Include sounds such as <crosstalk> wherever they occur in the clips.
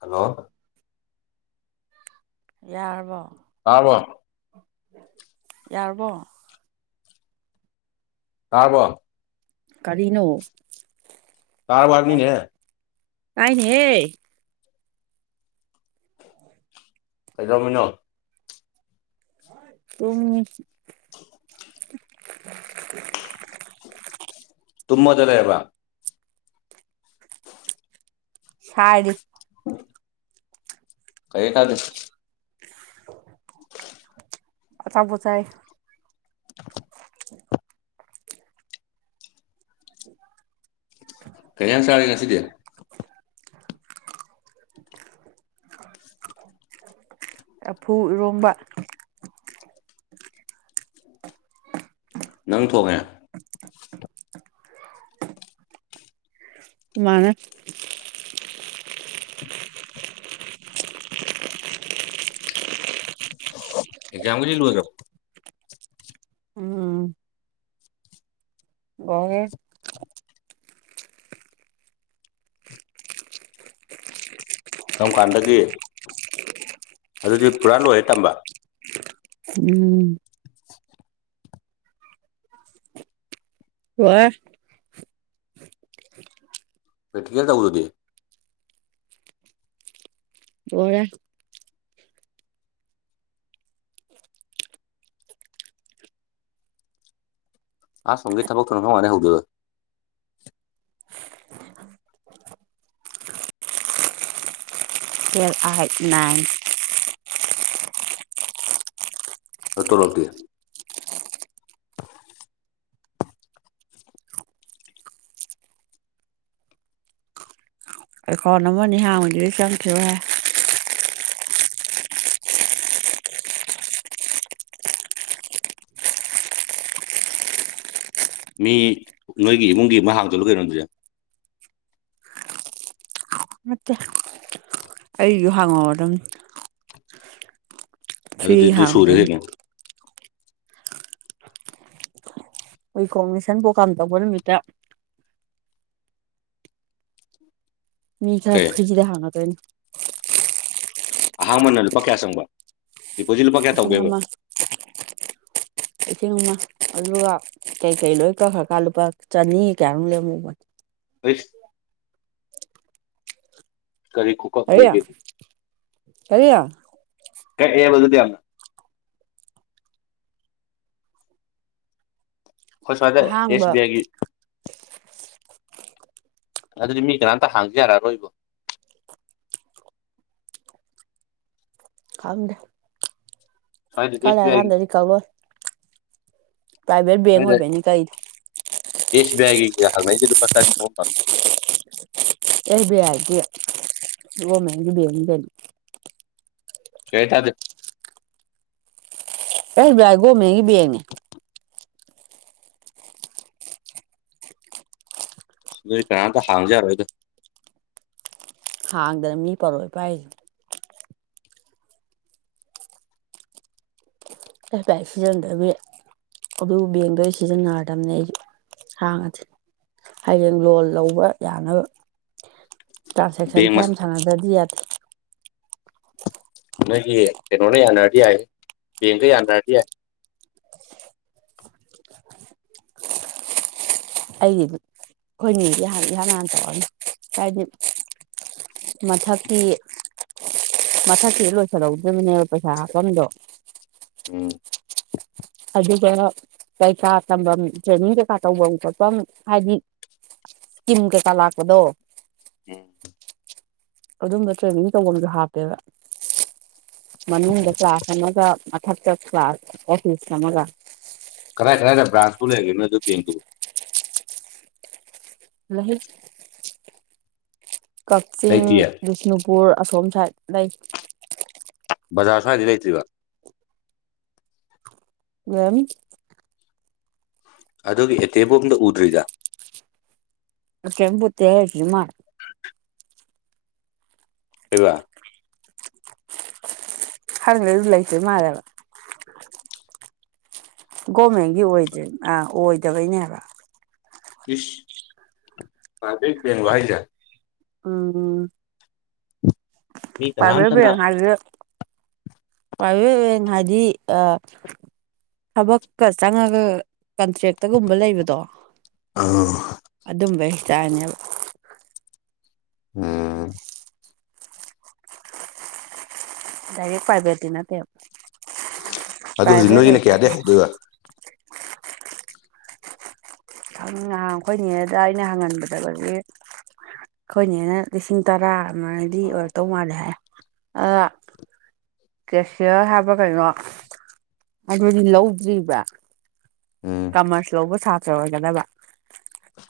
hello ꯌꯥꯔꯕꯣ ꯇꯥꯔꯕꯣ ꯌꯥꯔꯕꯣ ꯇꯥꯔꯕꯣ ꯀꯔꯤꯅꯣ ꯇꯥꯔꯕꯣ ꯍꯥꯏꯕꯅꯤꯅꯦ ꯇꯥꯏꯅꯦꯍꯦ ꯀꯩꯗꯧꯃꯤꯅꯣ ꯇꯨꯝ ꯇꯨꯃꯃꯣꯗ ꯂꯩꯔꯕꯣ ꯁꯥꯔꯤ <inaudible> <inaudible> ꯀꯩ ꯍꯏꯅꯣ <unintelligible> <inaudible> ꯑꯆꯄꯣꯠꯆꯥꯏ <unintelligible> <inaudible> ꯎ <inaudible> ꯀꯩ ꯌꯦꯟꯁꯪ ꯗꯤ ꯆꯔꯒꯦ ꯉꯥꯁꯤꯗꯦ <unintelligible> <inaudible> ꯂꯥꯐꯨ ꯏꯔꯣꯝꯕꯥ ꯅꯪ ꯊꯣꯡꯉꯦ ꯃꯅꯥ ꯑꯦꯖꯝꯒ ꯂꯣꯏꯈꯔ꯭ꯕꯣ ꯎꯝ ꯒꯦ <unintelligible> ꯀꯔꯝ ꯀꯥꯟꯗꯒꯦ ꯑꯗꯨꯗꯤ ꯄꯨꯔꯥ ꯂꯣꯏꯔꯦ ꯇꯝꯕ ꯎꯝ ꯋꯥ ꯄꯦꯠꯀꯦꯔ ꯇ ꯎꯗꯗꯤ ꯂꯣꯏꯔꯦ ꯑ ꯑꯁꯣꯝꯗꯒꯤ ꯊꯥꯕꯛ ꯈꯅꯐꯥꯎ ꯃꯅ ꯍꯧꯗ ꯗꯥꯇꯦ ꯑꯩꯥꯏꯠ ꯅꯥꯏꯟ ꯍ ꯇꯂꯞꯗꯤ ꯑꯩ ꯀꯣꯟ ꯑꯃ ꯑꯅꯤ ꯍꯥꯡꯉꯁꯤꯗꯩ ꯆꯪꯂꯛꯈꯤꯔꯣꯏ ꯍꯥꯏ ꯃꯤ ꯅꯣꯏꯒꯤ ꯏꯃꯨꯡꯒꯤ ꯍꯡꯖꯤꯂꯣ ꯀꯩꯅꯣꯑꯗꯨꯗꯤ ꯅꯠꯇꯦ ꯑꯩꯁꯨ ꯍꯥꯡꯉꯎꯑꯣꯔ꯭ꯃꯤ ꯑꯗꯨꯗ ꯑꯗꯨꯗꯨ ꯁꯨꯔ ꯍꯥꯡꯗꯣꯏꯅꯤ ꯀꯩꯅꯣ ꯑꯩꯏ ꯀꯣꯡꯂꯤꯁꯟ ꯄ꯭ꯔꯣꯒꯥꯥꯝ ꯇꯧꯕ ꯅꯨꯃꯤꯠꯇ ꯃꯤ ꯈꯔ ꯀꯩ ꯐ꯭ꯔꯤꯗ ꯍꯥꯉꯥꯗꯣꯏꯅꯤ ꯑꯍꯥꯡꯕꯅ ꯂꯨꯄꯥ ꯀꯌꯥ ꯆꯪꯕ ꯗꯤꯄꯣꯖꯤꯠ ꯂꯨꯄꯥ ꯀꯌꯥ ꯂꯤꯁꯤꯡ ꯇꯧꯒꯦꯕ ꯑꯃ ꯂꯤꯁꯤꯡ ꯑꯃ ꯑꯗꯨꯒ ꯀꯩꯀꯩ ꯂꯣꯏ ꯀꯧꯈ꯭ꯔꯀꯥꯟ ꯂꯨꯄꯥ ꯆꯅꯤ ꯀꯌꯥꯅꯣꯝ ꯂꯦꯃꯍꯥꯑꯣꯕꯅꯤ ꯑꯁ ꯀꯔꯤ ꯈꯨꯨꯀꯄ ꯀꯔꯤ ꯅꯤꯒꯦ ꯀꯔꯤ ꯀꯩꯌꯦꯕꯥ ꯑꯗꯨꯗꯤ ꯑꯈꯣꯏ ꯁꯨꯋꯥꯏꯗ ꯑꯍꯥꯡꯕ ꯑꯦꯁꯕꯤꯑꯒꯤ ꯑꯗꯨꯗꯤ ꯃꯤ ꯀꯅꯥꯝꯇ ꯍꯥꯡꯖꯔꯛꯑꯔꯣꯏꯕꯣ ꯈꯗ ꯁ꯭ꯋꯥꯏꯗ ꯑꯦꯁ ꯈꯂ ꯕꯤ ꯑꯥꯏꯒꯤ ꯀꯥꯟꯗꯗꯤ ꯀꯥꯎꯂꯣ ꯄ꯭ꯔꯥꯏꯚꯦꯠ ꯕꯦꯡ ꯑꯣꯏꯕꯩꯅꯤ ꯀꯩ ꯏꯁ ꯕꯒꯒꯤ ꯍꯥꯆꯗꯨ ꯄꯁꯥꯔꯁꯧꯦ ꯑꯦꯕꯤ ꯌꯥꯗꯤ ꯃꯒꯤꯗꯤꯗꯜꯂꯤ ꯆꯩꯦ ꯊꯗ ꯑꯦꯁ ꯒꯣ ꯃꯒꯤ ꯌꯥꯅꯦ ꯑꯗꯨꯗꯤ ꯀꯅꯥꯝꯇ ꯍꯥꯡꯖꯔꯣꯏꯗꯣ ꯍꯥꯡꯗꯅ ꯃꯤ ꯄꯧꯔꯣꯏ ꯄꯥꯏꯁꯦ ꯍꯥꯏꯐꯥꯏ ꯁꯤꯖꯤꯟꯅꯗꯕꯤ ꯑꯗꯨ ꯕꯦꯡꯗ ꯁꯤꯖꯤꯟꯅꯔꯗꯕꯅꯦ ꯑꯩ ꯍꯥꯡꯉꯗꯤ ꯍꯌꯦꯡ ꯂꯣꯟ ꯂꯧꯕ ꯌꯥꯅꯕ ꯇ꯭ꯔꯥꯟꯁꯦꯛꯁꯟ ꯕꯦꯡ ꯈ ꯃꯁ ꯌꯥꯝ ꯁꯥꯟꯅꯗꯗꯤ ꯌꯥꯗꯦ ꯅꯪꯒꯤ ꯀꯩꯅꯣꯅꯦ ꯑꯅꯔꯗꯤ ꯌꯥ ꯦꯡꯀꯩ ꯑꯅꯔꯗꯤ ꯌꯥ ꯑꯩꯒꯤ ꯈꯣꯏꯅꯤꯗꯤꯥꯟ ꯏꯍꯥꯟ ꯍꯥꯟ ꯇꯧꯔꯅꯤ ꯍꯥꯏꯗꯤ ꯃꯊꯀꯤ ꯃꯊꯛꯁꯤꯗ ꯂꯣꯏꯁꯜꯍꯧꯗ꯭ꯔꯤꯕꯅꯦꯕ ꯄꯩꯁꯥ ꯍꯥꯞꯐꯝꯗꯣ ꯎꯝ <unintelligible> <inaudible> ꯑꯗꯨꯗꯨꯅ ꯀꯩꯀꯥ ꯇꯝꯐꯝ ꯇ꯭ꯔꯦꯅꯤꯡ ꯀꯩꯀꯥ ꯇꯧꯐꯝ ꯈꯣꯠꯐꯝ ꯍꯥꯏꯗꯤ ꯀꯃ ꯀꯦ ꯀꯂ ꯍꯥꯥꯛꯀꯗꯣ ꯎꯝ <unintelligible> <inaudible> ꯑꯗꯨꯝꯕ ꯇ꯭ꯔꯦꯅꯤꯡ ꯇꯐꯝꯁꯨ ꯍꯥꯞꯄꯦꯕ ꯃꯅꯨꯡꯗ ꯀ꯭ꯂꯥꯁ ꯑꯃꯒ ꯊꯛ ꯆ ꯀ꯭ꯂꯥꯁ ꯑꯣꯐꯁ ꯃꯒ ꯐ꯭ꯔꯥꯟꯁꯄꯨꯔ ꯂꯩꯒꯦꯅ ꯑꯗꯨ ꯦꯡꯒꯂ ꯃꯍ ꯀꯛꯆꯤꯡ ꯂꯩꯇꯤꯌꯦ ꯕꯤꯁꯅꯨꯄꯨꯔ ꯑꯁꯣꯝ ꯁꯥꯏꯗ ꯂꯩ ꯕꯖꯥꯔ ꯈꯗꯤ ꯂꯩꯇ꯭ꯔꯤꯔꯤꯕ ꯎ <unintelligible> <inaudible> ꯑꯗꯨꯒꯤ ꯑꯦꯇꯦꯕꯣꯝꯗ ꯎꯗ꯭ꯔꯤꯗ ꯀꯃꯛꯇꯦ ꯍꯥꯏꯦꯔꯤ ꯃꯥ ꯂꯩꯕ ꯍꯔꯒ ꯎꯂꯥꯏꯁꯤ ꯃꯥꯗꯕ ꯒꯣꯔꯃꯦꯟꯒꯤ ꯑꯣꯏꯗ꯭ꯔꯦ ꯑꯥ ꯑꯣꯏꯗꯕꯩꯅꯦꯕ ꯀꯤꯁ ꯐꯥ ꯋꯥꯏꯖ ꯑ <unintelligible> <inaudible> ꯃꯤ ꯄꯕꯤ ꯀꯅꯥꯝꯇꯅ ꯉꯗꯤ <inaudible> ꯄꯥꯏꯦꯡ ꯍꯥꯏꯗꯤ ꯑ ꯍꯕꯛꯀ ꯆꯉꯒ ꯀꯟꯇ꯭ꯔꯦꯛꯇꯒꯨꯝꯕ ꯂꯩꯕꯗꯣ ꯎꯝ ꯑꯗꯨꯝꯕ ꯍꯥꯏꯇꯥꯔꯅꯦꯕ ꯎꯝ <inaudible> ꯗꯥꯏꯔꯦꯛ ꯄ꯭ꯔꯥꯏꯚꯦꯠꯇꯤ ꯅꯠꯇꯦꯕ ꯑꯗꯨ ꯍꯧꯖꯤꯛ ꯄ꯭ꯔꯥꯏꯚꯦꯠ ꯅꯣꯏꯒꯤꯅ ꯀꯌꯥꯗꯩ ꯑꯣꯏꯇꯥꯒꯦ ꯍꯧꯗꯣꯏꯕ ꯉꯍꯥꯡ ꯑꯩꯈꯣꯏꯅꯤꯉꯦꯗ ꯑꯩꯅ ꯍꯪꯍꯟꯕꯗ ꯍꯧꯖꯤ ꯑꯩꯈꯣꯏꯅꯦꯅ ꯂꯤꯁꯤꯡ ꯇꯔꯥꯃꯩꯗꯤ ꯑꯣꯏꯔꯛꯇꯧ ꯃꯥꯜꯂꯦ ꯍꯥꯏ ꯑ ꯀꯦꯁꯤꯌꯔ ꯍꯥꯏꯕ ꯀꯩꯅꯣ ꯑꯗꯨꯗꯤ ꯂꯧꯗ꯭ꯔꯤꯕ꯭ꯔꯥ ꯎꯝ ꯀꯃꯔꯁ ꯂꯧꯕ ꯁꯥꯇ꯭ꯔ ꯑꯣꯏꯒꯗꯕ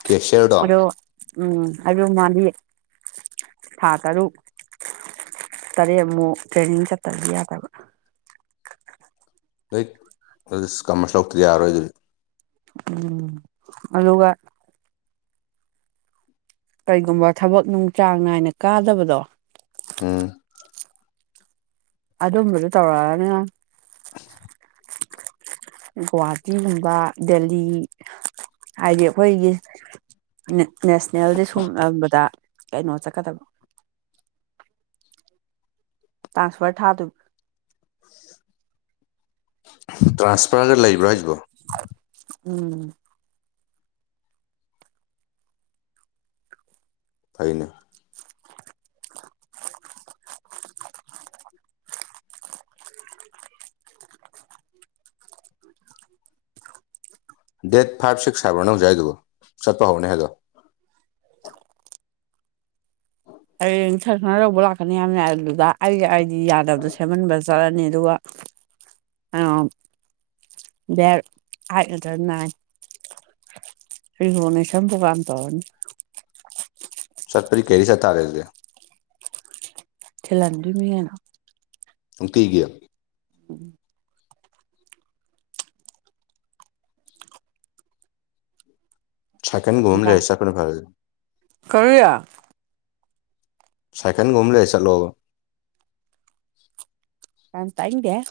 ꯀꯦꯁꯔꯗꯣ ꯑꯗꯣ ꯎꯝ ꯑꯗꯨ ꯃꯥꯗꯤ ꯊꯥ ꯇꯔꯨꯛ ꯇꯔꯦ ꯑꯃꯨꯛ ꯇ꯭ꯔꯦꯅꯤꯡ ꯆꯠꯇꯗꯤ ꯌꯥꯗꯕ ꯍ ꯀꯃꯔꯁ ꯂꯧꯇꯗꯤ ꯌꯥꯔꯣꯏ ꯑꯗꯨꯗꯤ ꯎꯝ ꯑꯗꯨꯒ ꯀꯩꯒꯨꯝꯕ ꯊꯕꯛ ꯅꯨꯡ ꯆꯥꯡ ꯅꯥꯏꯅ ꯀꯥꯗꯕꯗꯣ ꯑꯝ ꯑꯗꯨꯝꯕꯗꯨ ꯇꯧꯔꯅ ꯒꯨꯍꯥꯇꯤꯒꯨꯝꯕ ꯗꯦꯜꯂꯤ ꯍꯥꯏꯗꯤ ꯑꯩꯈꯣꯏꯒꯤ ꯅꯦꯁꯅꯦꯜꯗꯤ ꯁꯨꯝꯕꯗ ꯀꯩꯅꯣ ꯆꯠꯀꯗꯕ ꯇ꯭ꯔꯥꯟꯁꯐꯔ ꯊꯥ ꯇ ꯇ꯭ꯔꯥꯟꯁꯄꯔꯒ ꯂꯩꯕ꯭ꯔ ꯍꯥꯏꯖꯕꯣ ꯎꯝ <unintelligible> <inaudible> ꯇꯥꯏꯅ <unintelligible> <inaudible> ꯗꯦꯠ ꯐꯥꯏꯚ ꯁꯤꯛꯁ ꯍꯥꯏꯕ꯭ꯔ ꯅ ꯍꯧꯖꯥꯏꯗꯨꯕꯨ ꯆꯠꯄ ꯍꯧꯅꯦ ꯍꯥꯏꯗꯣ ꯍꯌꯦꯊꯔ ꯈꯔ ꯂꯧꯕ ꯂꯥꯛꯀꯅꯤ ꯍꯥꯏꯕꯅꯤ ꯑꯗꯨ ꯑꯗꯨꯗ ꯑꯩꯒꯤ ꯑꯩꯗꯤ ꯌꯥꯗꯕꯗꯣ ꯁꯦꯝꯃꯟꯕ ꯆꯠꯂꯅꯤ ꯑꯗꯨꯒ <unintelligible> <inaudible> ꯑ ꯕꯦꯔ ꯍꯥꯏꯗꯔꯥꯏ ꯁꯤꯁꯨꯅꯤ ꯁꯇ ꯄꯥꯟꯗ ꯍꯅꯤ ꯁꯔꯄꯔꯤ ꯀꯦꯔꯤ ꯁ ꯇꯥꯔꯦꯜꯒꯦ ꯆꯂꯥꯟꯗ ꯃꯤ ꯍꯥꯏꯅ ꯀꯩꯒꯤ ꯎꯝ ꯊꯀꯦꯟ ꯨꯃ ꯅꯨꯄꯥ ꯂꯩꯁꯈꯅ ꯐꯥꯎ ꯀꯔꯤ ꯌꯥꯝ ꯁꯥꯏꯀꯦꯟꯒꯨꯝ ꯂꯩ ꯆꯠꯂꯣ ꯇ ꯍꯦ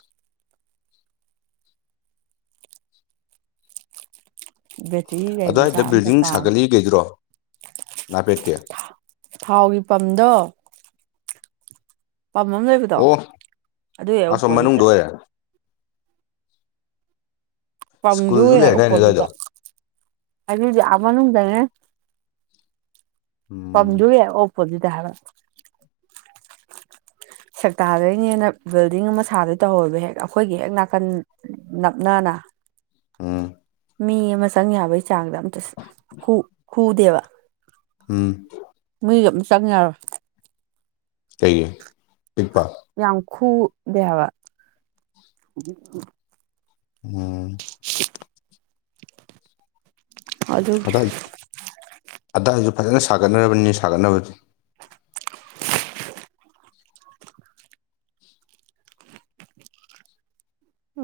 ꯕꯦꯇ꯭ꯔꯤ ꯒꯥꯔꯤ ꯃꯆꯥ ꯑꯋꯥꯏꯗ ꯑꯝꯇ ꯕꯤꯜꯗꯤꯡ ꯄꯥꯝꯃꯦ ꯁꯥꯒꯠꯂꯤ ꯀꯩꯗ꯭ꯔꯣ ꯊꯥꯎꯒꯤ ꯄꯝꯗꯣ ꯄꯥꯝꯝꯕꯝ ꯂꯩꯕꯗꯣ ꯑꯣ ꯑꯗꯨ ꯑꯁꯣꯝ ꯑꯣꯄꯣꯖꯤꯠꯇ ꯃꯅꯨꯡꯗ ꯑꯣꯏꯔꯦ ꯁ꯭ꯀꯨꯜꯁꯨ ꯄꯝꯗꯣꯛꯑꯦ ꯂꯩꯔꯗꯥꯏꯅꯦ ꯎꯄꯣꯗꯨꯗ ꯑꯗꯨꯋꯥꯏꯗꯣ ꯑꯗꯨꯗꯤ ꯃꯅꯨꯡꯗꯅꯦ ꯎꯝ ꯄꯖꯦ ꯑꯣꯄꯣꯖꯤꯗ ꯍꯥꯏꯔ ꯁꯛꯇꯥꯗꯣꯏꯅꯦꯅ ꯕꯤꯜꯗꯤꯡ ꯑꯃ ꯁꯥꯕꯣꯏ ꯇꯧꯍꯧꯕ ꯍꯦꯛ ꯑꯩꯈꯣꯏꯒꯤ ꯍꯦꯛ ꯅꯥꯀꯟ ꯅꯞꯅꯅ ꯋꯥ ꯑꯥ ꯃꯤ ꯑꯃ ꯆꯪ ꯌꯥꯕꯒꯤ ꯆꯥꯡꯗ ꯑꯝꯇ ꯍꯗꯦꯕ ꯎꯝ ꯅꯣꯏꯁꯨ ꯑꯗꯨꯝ ꯆꯪꯉꯔꯣꯏ ꯀꯩꯌꯦ ꯄꯛꯄ ꯌꯥꯝꯈꯨꯗꯦꯕ ꯎꯝ ꯑꯗꯨꯗ ꯑꯗꯥꯏ ꯑꯗꯥꯏꯁꯨ ꯐꯖꯅ ꯁꯥꯒꯠꯅꯔꯕꯅꯤ ꯁꯥꯒꯠꯅꯕꯁꯦ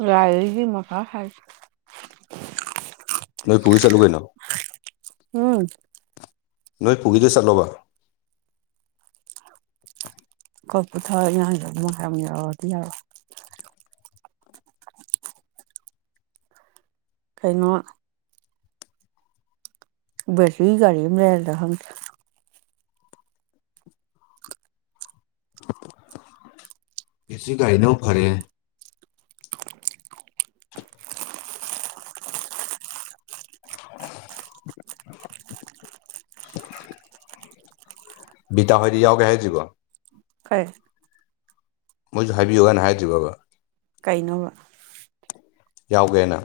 ꯉꯥꯏꯁꯤ ꯃ ꯈ ꯈꯥꯏ ꯅꯣꯏ ꯀ ꯆꯂꯨ ꯀꯅ ꯍꯝ ꯅꯣꯏ ꯄꯨꯒꯗ ꯆꯠꯂꯣꯕ ꯀꯣꯏ ꯄꯨꯊ ꯏꯥꯡꯉꯔꯝ ꯌꯥꯧꯔꯛꯗꯤ ꯌꯥꯔ ꯀꯩꯅꯣ ꯕꯁꯒꯒꯥꯔꯤ ꯃꯅꯗ ꯍꯪ ꯀꯁꯤꯒꯥꯏꯅ ꯐꯔꯦ <unintelligible> ꯕꯤꯇꯥ ꯍꯣꯏꯗꯤ ꯌꯥꯎꯒꯦ ꯍꯥꯏꯦꯖꯒ ꯐꯔ ꯃꯣꯏꯁꯨ ꯍꯥꯏꯕꯤꯌꯨꯅ ꯍꯥꯏꯗ꯭ꯔꯤ ꯕꯕꯥ ꯀꯩꯅꯣꯧꯕ ꯌꯥꯎꯒꯦꯅ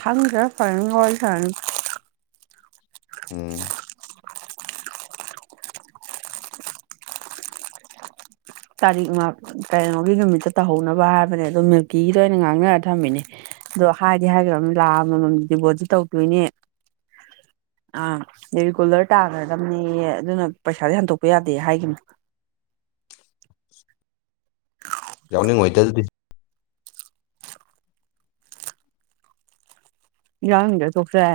ꯊꯪꯒ ꯐꯔꯒꯜ ꯁꯅꯤ ꯎꯝ ꯇꯥꯔꯤꯛ ꯇꯔꯦꯃꯒꯤ ꯅꯨꯃꯤꯠꯇ ꯇꯧꯍꯧꯅꯕ ꯍꯥꯏꯕꯅꯦ ꯑꯗꯣ ꯃꯤꯜꯀꯤꯒꯤꯗ ꯑꯣꯏꯅ ꯉꯥꯡꯅꯔ ꯊꯝꯃꯤꯅꯦ ꯑꯗꯣ ꯍꯥꯏꯗꯤ ꯍꯥꯏꯈ꯭ꯔꯕꯅꯤ ꯂꯥꯛꯑ ꯃꯃꯝꯗꯗꯤꯕꯣꯗꯤ ꯇꯧꯗꯣꯏꯅꯦ <unintelligible> ꯑꯥ ꯔꯤꯒꯨꯂꯔ ꯇꯥꯈ꯭ꯔꯗꯕꯅꯦ ꯑꯗꯨꯅ ꯄꯩꯁꯥꯗꯤ ꯍꯟꯗꯣꯛꯄ ꯌꯥꯗꯦ ꯍꯥꯏꯒꯤꯅ <unintelligible> ꯌꯥꯎꯅꯤꯡꯉꯇ ꯑꯗꯨꯗꯤ ꯌꯥꯅꯤꯡꯒ ꯇꯣ ꯐꯦ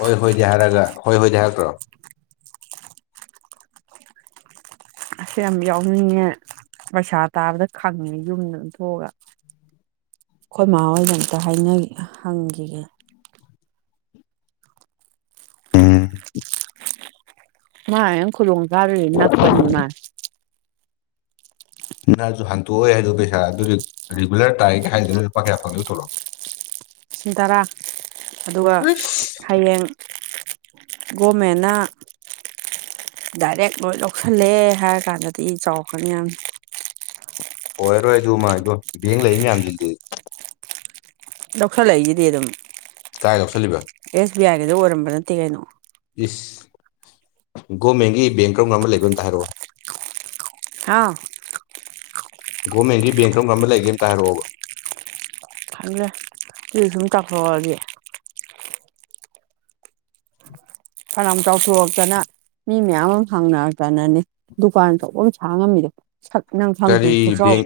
ꯍꯣꯏ ꯍꯣꯏꯗꯤ ꯍꯥꯏꯔꯒ ꯍꯣꯏ ꯍꯣꯏꯗꯤ ꯍꯥꯏꯛꯇ꯭ꯔꯣ ꯑꯁ ꯌꯥꯝ ꯌꯥꯎꯅꯤꯡꯉꯦ ꯄꯩꯁꯥ ꯇꯥꯕꯗ ꯈꯪꯉꯦ ꯌꯨꯝꯗ ꯑꯗꯨꯊꯣꯛꯑꯒ ꯑꯩꯈꯣꯏ ꯃꯍꯥ ꯍꯣꯏꯒ ꯑꯝꯇ ꯍꯥꯏꯅ ꯍꯪꯈꯤꯒꯦ ꯎꯝ ꯃꯥ ꯌꯦ ꯈꯨꯗꯣꯡ ꯆꯥꯔꯄꯅꯤꯃ ꯅꯪꯁꯨ ꯍꯟꯇꯣꯛꯑꯣꯦ ꯍꯥꯏꯗꯣ ꯄꯩꯁꯥ ꯑꯗꯨꯗꯤ ꯔꯤꯒꯨꯂꯔ ꯇꯥꯏꯔꯒꯦ ꯍꯥꯏꯗꯅ ꯂꯨꯄꯥ ꯀꯌꯥ ꯐꯪꯉꯦ ꯇꯧꯣꯔꯛꯑꯣ <unintelligible> ꯂꯤꯁꯤꯡ ꯇꯔꯥ ꯑꯗꯨꯒ ꯑꯁ ꯍꯌꯦꯡ ꯒꯣꯃꯦꯅꯥ ꯗꯥꯏꯔꯦꯛ ꯂꯣꯏ ꯂꯧꯁꯤꯜꯂꯦ ꯍꯥꯏꯔ ꯀꯥꯟꯗꯗꯤ ꯆꯥꯎꯈꯅꯤ ꯌꯥꯝ ꯑꯣꯏꯣꯏꯔꯣꯏ ꯑꯗꯨꯃ ꯏꯕꯣ ꯕꯦꯡ ꯂꯩ ꯃꯌꯥꯝꯁꯤꯡꯁꯤ ꯂꯧꯈꯠꯂꯛꯏꯒꯤꯗꯤ ꯑꯗꯨꯝ ꯀꯥꯏꯒꯣ ꯆꯂꯕ ꯀꯩꯗꯣ ꯑꯣꯏꯔꯝꯕ ꯅꯠꯇꯦ ꯀꯩꯅꯣ ꯏꯁꯁ ꯒꯣꯔꯃꯦꯟꯒꯤ ꯕꯦꯡ ꯀꯔ ꯑꯃ ꯂꯩꯕ ꯑꯝꯇ ꯍꯥꯏꯔꯛꯑꯣ ꯑꯥꯎ ꯒꯣꯃꯦꯟꯒꯤ ꯕꯦꯡ ꯀꯔꯝ ꯀꯔꯝꯕ ꯂꯩꯒꯦꯦꯝꯇ ꯍꯥꯏꯔꯛꯑꯣꯕ ꯈꯪꯗ꯭ꯔꯦ ꯀ ꯁꯨꯝ ꯇꯥꯛꯊꯣꯛꯛꯑꯒꯦ ꯐꯅꯌꯥꯝ ꯆꯥꯎꯊꯣꯛꯑꯛꯇꯅ ꯃꯤ ꯃꯌꯥꯝ ꯑꯃ ꯍꯥꯡꯅꯔꯛꯇꯅꯅꯦ ꯗꯨꯀꯥꯟ ꯇꯧꯕ ꯑꯃ ꯁꯥꯡ ꯉꯝꯃꯤꯗ ꯌꯥꯝꯅ ꯁꯥꯟꯇ ꯀꯔꯤ ꯆ ꯕꯦꯡ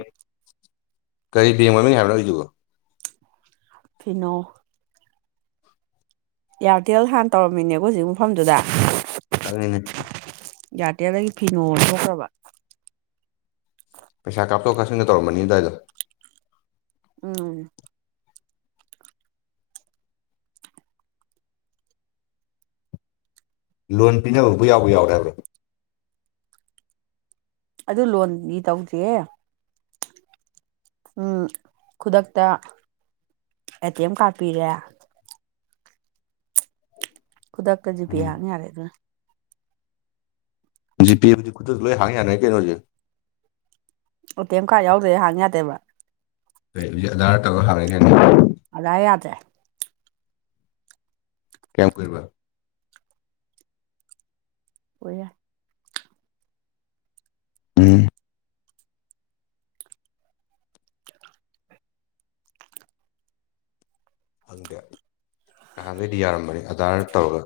ꯀꯔꯤ ꯕꯦꯡ ꯃꯃꯤꯡ ꯍꯥꯏꯕ꯭ꯔ ꯂꯧ ꯍꯧꯁꯤꯕꯣ ꯀꯩꯅꯣ ꯏꯌꯥꯔꯇꯦꯜ ꯍꯥꯟꯅ ꯇꯧꯔꯝꯃꯤꯅꯦꯕꯣ ꯍꯧꯖꯤꯛ ꯃꯐꯝꯗꯨꯗ ꯑꯗꯨꯅꯤꯅꯦ ꯌꯥꯇꯦꯗꯒꯤ ꯐꯤꯅꯣ ꯑꯣ ꯊꯣꯛꯣꯛꯈ꯭ꯔꯕ ꯄꯩꯁꯥ ꯀꯥꯞꯊꯣꯛ ꯀꯥꯞꯁꯤꯟꯒ ꯇꯧꯔꯝꯕꯅꯤ ꯑꯗꯨꯗꯥꯋꯥꯏꯗꯣ ꯎꯝ <unintelligible> <inaudible> ꯂꯣꯟ ꯄꯅꯕ ꯎꯕ ꯌꯥꯎꯕ ꯌꯥꯎꯗꯕ꯭ꯔꯣ ꯑꯗꯨ ꯂꯣꯟꯅꯤ ꯇꯧꯗ꯭ꯔꯤꯦ ꯎꯝ ꯈꯨꯗꯛꯇ ꯑꯦ ꯇꯤ ꯑꯦꯝ ꯀꯥꯔꯠ ꯄꯤꯔꯦ ꯈꯨꯗꯛꯇ ꯖꯤꯄꯤꯤ ꯎꯝ ꯍꯥꯡ ꯌꯥꯔꯦ ꯑꯗꯨꯅ ꯖꯤꯄꯦꯕꯨꯗꯤ ꯈꯨꯠꯇꯛꯇ ꯂꯣꯏ ꯍꯥꯡꯉꯤ ꯌꯥꯅꯩ ꯀꯩꯅꯣꯁꯦ ꯎ ꯇꯦꯝ ꯀꯥ ꯌꯥꯎꯗ꯭ꯔꯦ ꯍꯥꯡ ꯌꯥꯗꯦꯕ ꯍꯣꯏ ꯍꯧꯖꯤꯛ ꯑꯙꯥꯔ ꯀꯥꯔ ꯍꯥꯡꯉꯒꯦ ꯑꯗꯥꯏ ꯌꯥꯗ꯭ꯔꯦ ꯀꯌꯥꯝ ꯀ ꯑꯣꯏ ꯎ <unintelligible> <inaudible> ꯍꯪꯗꯦ ꯅꯍꯥꯟꯒꯩꯗꯤ ꯌꯥꯔꯝꯕꯅꯤ ꯑꯙꯥꯔ ꯇꯧꯔꯒ